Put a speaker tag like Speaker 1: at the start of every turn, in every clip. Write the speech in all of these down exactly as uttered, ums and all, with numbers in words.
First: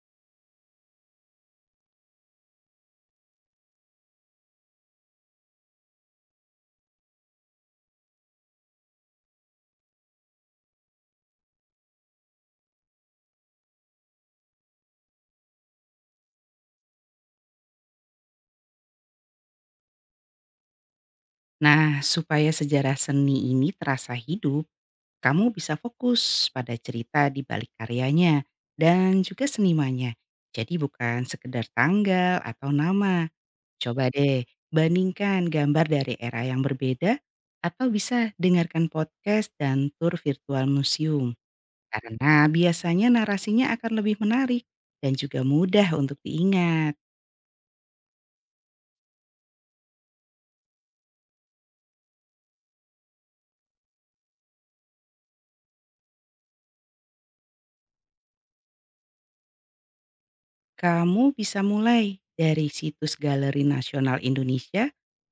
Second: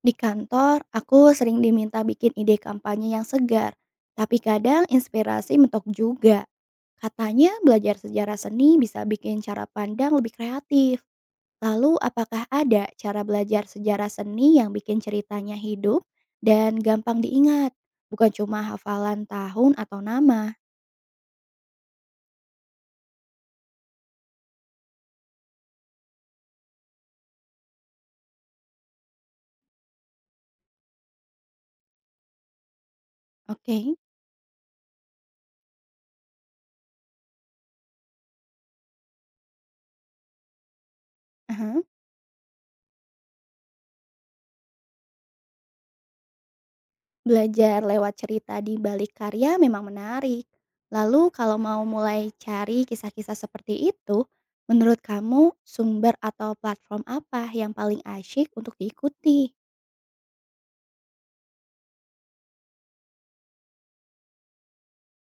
Speaker 1: Di kantor, aku sering diminta bikin ide kampanye yang segar, tapi kadang inspirasi mentok juga. Katanya belajar sejarah seni bisa bikin cara pandang lebih kreatif. Lalu apakah ada cara belajar sejarah seni yang bikin ceritanya hidup dan gampang diingat? Bukan cuma hafalan tahun atau nama.
Speaker 2: Nah, supaya sejarah seni ini terasa hidup, kamu bisa fokus pada cerita di balik karyanya dan juga senimannya. Jadi bukan sekedar tanggal atau nama.
Speaker 1: Oke.
Speaker 2: Coba deh bandingkan gambar dari era yang berbeda atau bisa dengarkan podcast dan tur virtual museum.
Speaker 1: Aha.
Speaker 2: Karena biasanya narasinya akan lebih menarik dan juga mudah untuk diingat.
Speaker 1: Belajar lewat cerita di balik karya memang menarik. Lalu kalau mau mulai cari kisah-kisah seperti itu, menurut kamu sumber atau platform apa yang paling asyik untuk diikuti?
Speaker 2: Kamu bisa mulai dari situs Galeri Nasional Indonesia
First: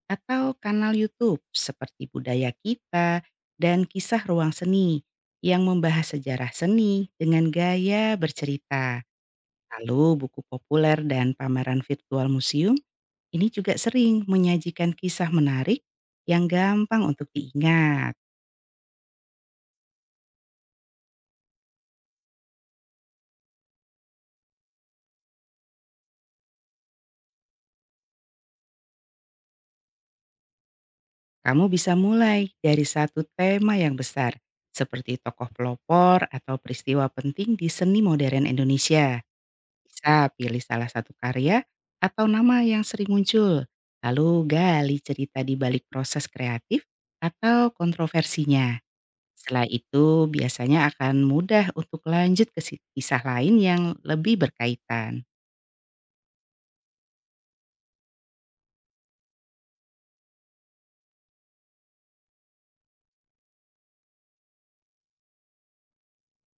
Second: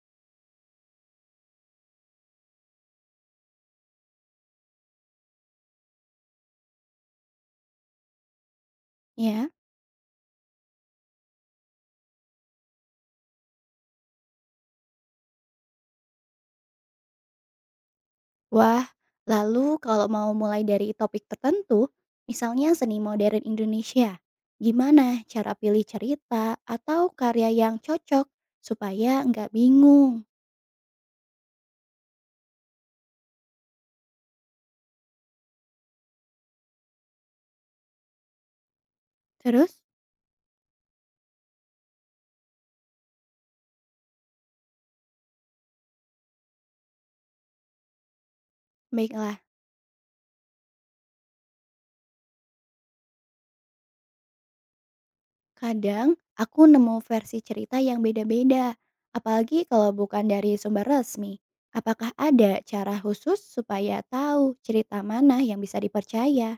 Speaker 2: atau kanal YouTube seperti Budaya Kita dan Kisah Ruang Seni yang membahas sejarah seni dengan gaya bercerita.
Speaker 1: Ya.
Speaker 2: Lalu buku populer dan pameran virtual museum ini juga sering menyajikan kisah menarik yang gampang untuk diingat.
Speaker 1: Wah, lalu kalau mau mulai dari topik tertentu, misalnya seni modern Indonesia, gimana cara pilih cerita atau karya yang cocok supaya nggak bingung?
Speaker 2: Kamu bisa mulai dari satu tema yang besar, seperti tokoh pelopor atau peristiwa penting di seni modern Indonesia.
Speaker 1: Terus,
Speaker 2: Bisa pilih salah satu karya atau nama yang sering muncul, lalu gali cerita di balik proses kreatif atau kontroversinya.
Speaker 1: baiklah.
Speaker 2: Setelah itu biasanya akan mudah untuk lanjut ke si- kisah lain yang lebih berkaitan.
Speaker 1: Kadang aku nemu versi cerita yang beda-beda, apalagi kalau bukan dari sumber resmi. Apakah ada cara khusus supaya tahu cerita mana yang bisa dipercaya?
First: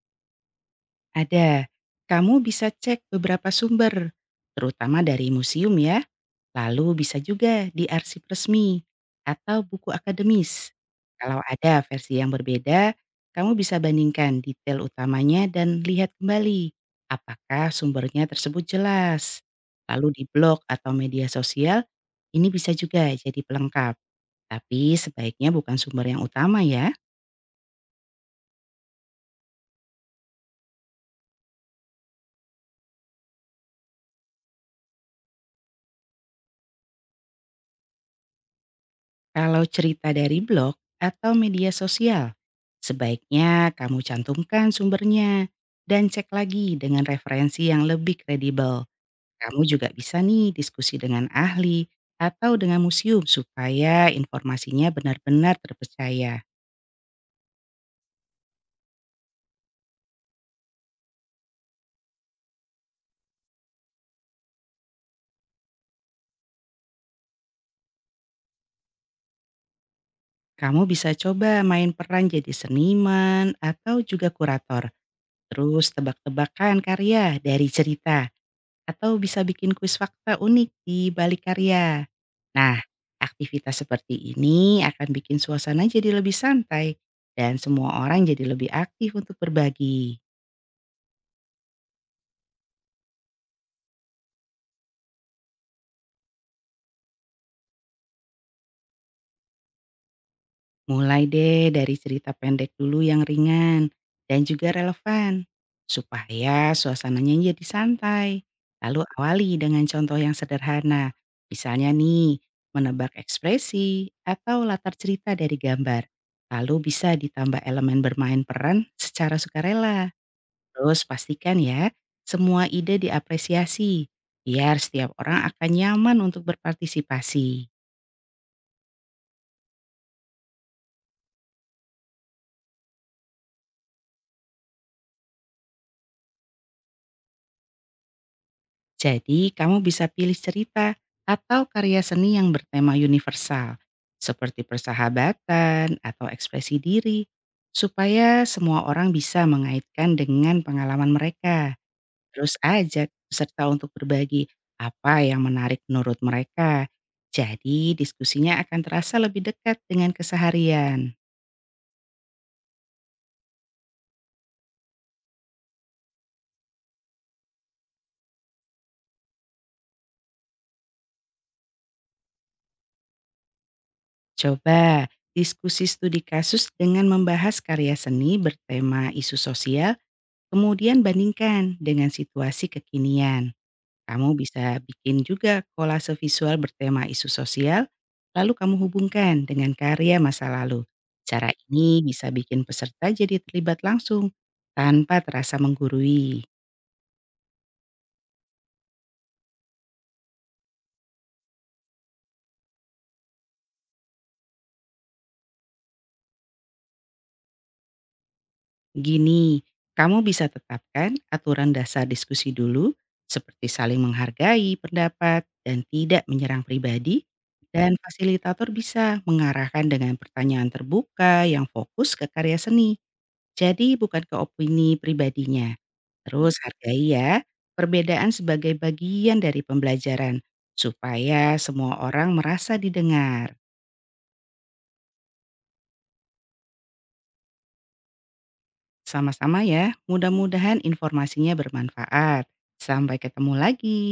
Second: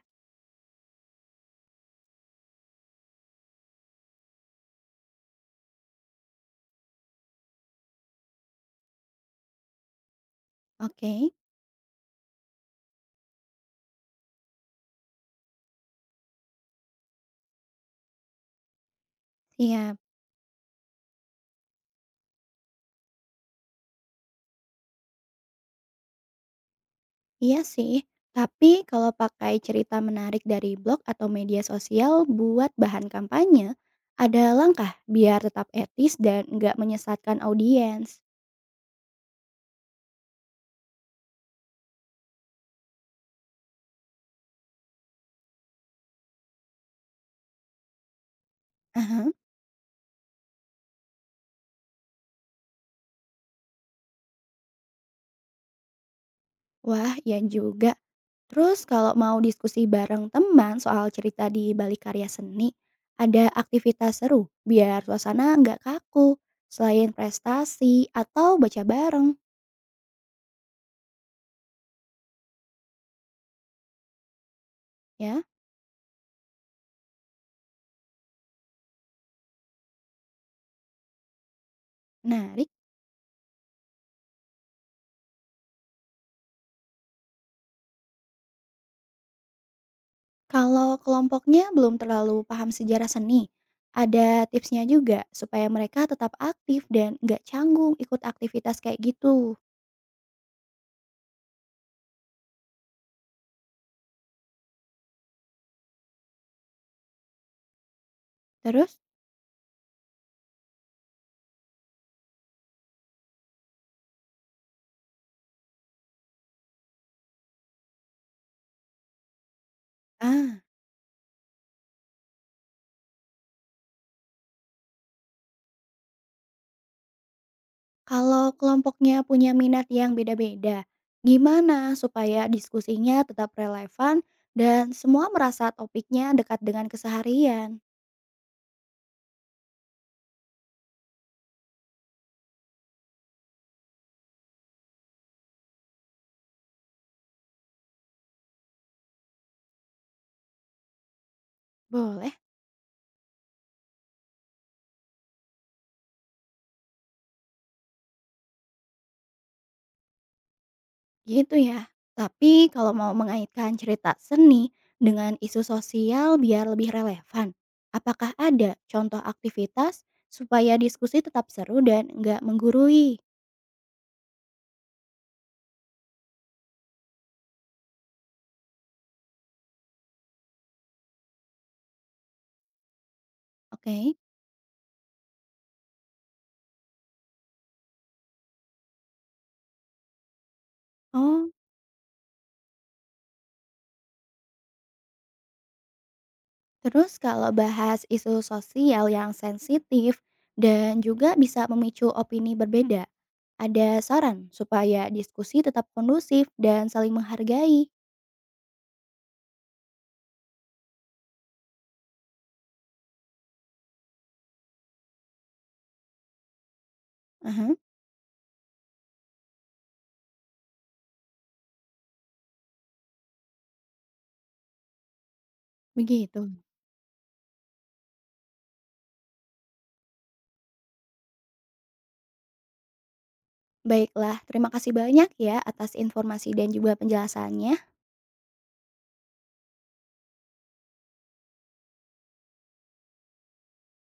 Speaker 2: Ada, kamu bisa cek beberapa sumber, terutama dari museum ya. Lalu bisa juga di arsip resmi atau buku akademis.
Speaker 1: Oke,
Speaker 2: Kalau ada versi yang berbeda, kamu bisa bandingkan detail utamanya dan lihat kembali apakah sumbernya tersebut jelas.
Speaker 1: siap.
Speaker 2: Lalu di blog atau media sosial, ini bisa juga jadi pelengkap. Tapi sebaiknya bukan sumber yang utama ya.
Speaker 1: Iya sih, tapi kalau pakai cerita menarik dari blog atau media sosial buat bahan kampanye, ada langkah biar tetap etis dan nggak menyesatkan audiens.
Speaker 2: Kalau cerita dari blog atau media sosial, sebaiknya kamu cantumkan sumbernya dan cek lagi dengan referensi yang lebih kredibel.
Speaker 1: Aha.
Speaker 2: Kamu juga bisa nih diskusi dengan ahli atau dengan museum supaya informasinya benar-benar terpercaya.
Speaker 1: Wah, iya juga. Terus kalau mau diskusi bareng teman soal cerita di balik karya seni, ada aktivitas seru biar suasana nggak kaku, selain prestasi atau baca bareng,
Speaker 2: Kamu bisa coba main peran jadi seniman atau juga kurator,
Speaker 1: ya.
Speaker 2: terus tebak-tebakan karya dari cerita, atau bisa bikin kuis fakta unik di balik karya.
Speaker 1: Menarik.
Speaker 2: Nah, aktivitas seperti ini akan bikin suasana jadi lebih santai dan semua orang jadi lebih aktif untuk berbagi.
Speaker 1: Kalau kelompoknya belum terlalu paham sejarah seni, ada tipsnya juga supaya mereka tetap aktif dan nggak canggung ikut aktivitas kayak gitu.
Speaker 2: Mulai deh dari cerita pendek dulu yang ringan dan juga relevan, supaya suasananya jadi santai.
Speaker 1: Terus?
Speaker 2: Lalu awali dengan contoh yang sederhana, misalnya nih, menebak ekspresi atau latar cerita dari gambar. Lalu bisa ditambah elemen bermain peran secara sukarela.
Speaker 1: Ah,
Speaker 2: Terus pastikan ya, semua ide diapresiasi, biar setiap orang akan nyaman untuk berpartisipasi.
Speaker 1: kalau kelompoknya punya minat yang beda-beda, gimana supaya diskusinya tetap relevan dan semua merasa topiknya dekat dengan keseharian?
Speaker 2: Jadi, kamu bisa pilih cerita atau karya seni yang bertema universal, seperti persahabatan atau ekspresi diri, supaya semua orang bisa mengaitkan dengan pengalaman mereka.
Speaker 1: Boleh.
Speaker 2: Terus ajak peserta untuk berbagi apa yang menarik menurut mereka. Jadi, diskusinya akan terasa lebih dekat dengan keseharian.
Speaker 1: Gitu ya. Tapi kalau mau mengaitkan cerita seni dengan isu sosial biar lebih relevan, apakah ada contoh aktivitas supaya diskusi tetap seru dan nggak menggurui?
Speaker 2: Coba diskusi studi kasus dengan membahas karya seni bertema isu sosial. Kemudian bandingkan dengan situasi kekinian.
Speaker 1: Oke.
Speaker 2: Kamu bisa bikin juga kolase visual bertema isu sosial, lalu kamu hubungkan dengan karya masa lalu.
Speaker 1: Oh,
Speaker 2: Cara ini bisa bikin peserta jadi terlibat langsung tanpa terasa menggurui.
Speaker 1: terus kalau bahas isu sosial yang sensitif dan juga bisa memicu opini berbeda, ada saran supaya diskusi tetap kondusif dan saling menghargai.
Speaker 2: Gini, kamu bisa tetapkan aturan dasar diskusi dulu, seperti saling menghargai pendapat dan tidak menyerang pribadi,
Speaker 1: Aha,
Speaker 2: dan fasilitator bisa mengarahkan dengan pertanyaan terbuka yang fokus ke karya seni. Jadi bukan ke opini pribadinya. Mmm.
Speaker 1: begitu.
Speaker 2: Terus hargai ya, perbedaan sebagai bagian dari pembelajaran, supaya semua orang merasa didengar.
Speaker 1: Baiklah, terima kasih banyak ya atas informasi dan juga penjelasannya.
Speaker 2: Sama-sama ya, mudah-mudahan informasinya bermanfaat. Sampai ketemu lagi.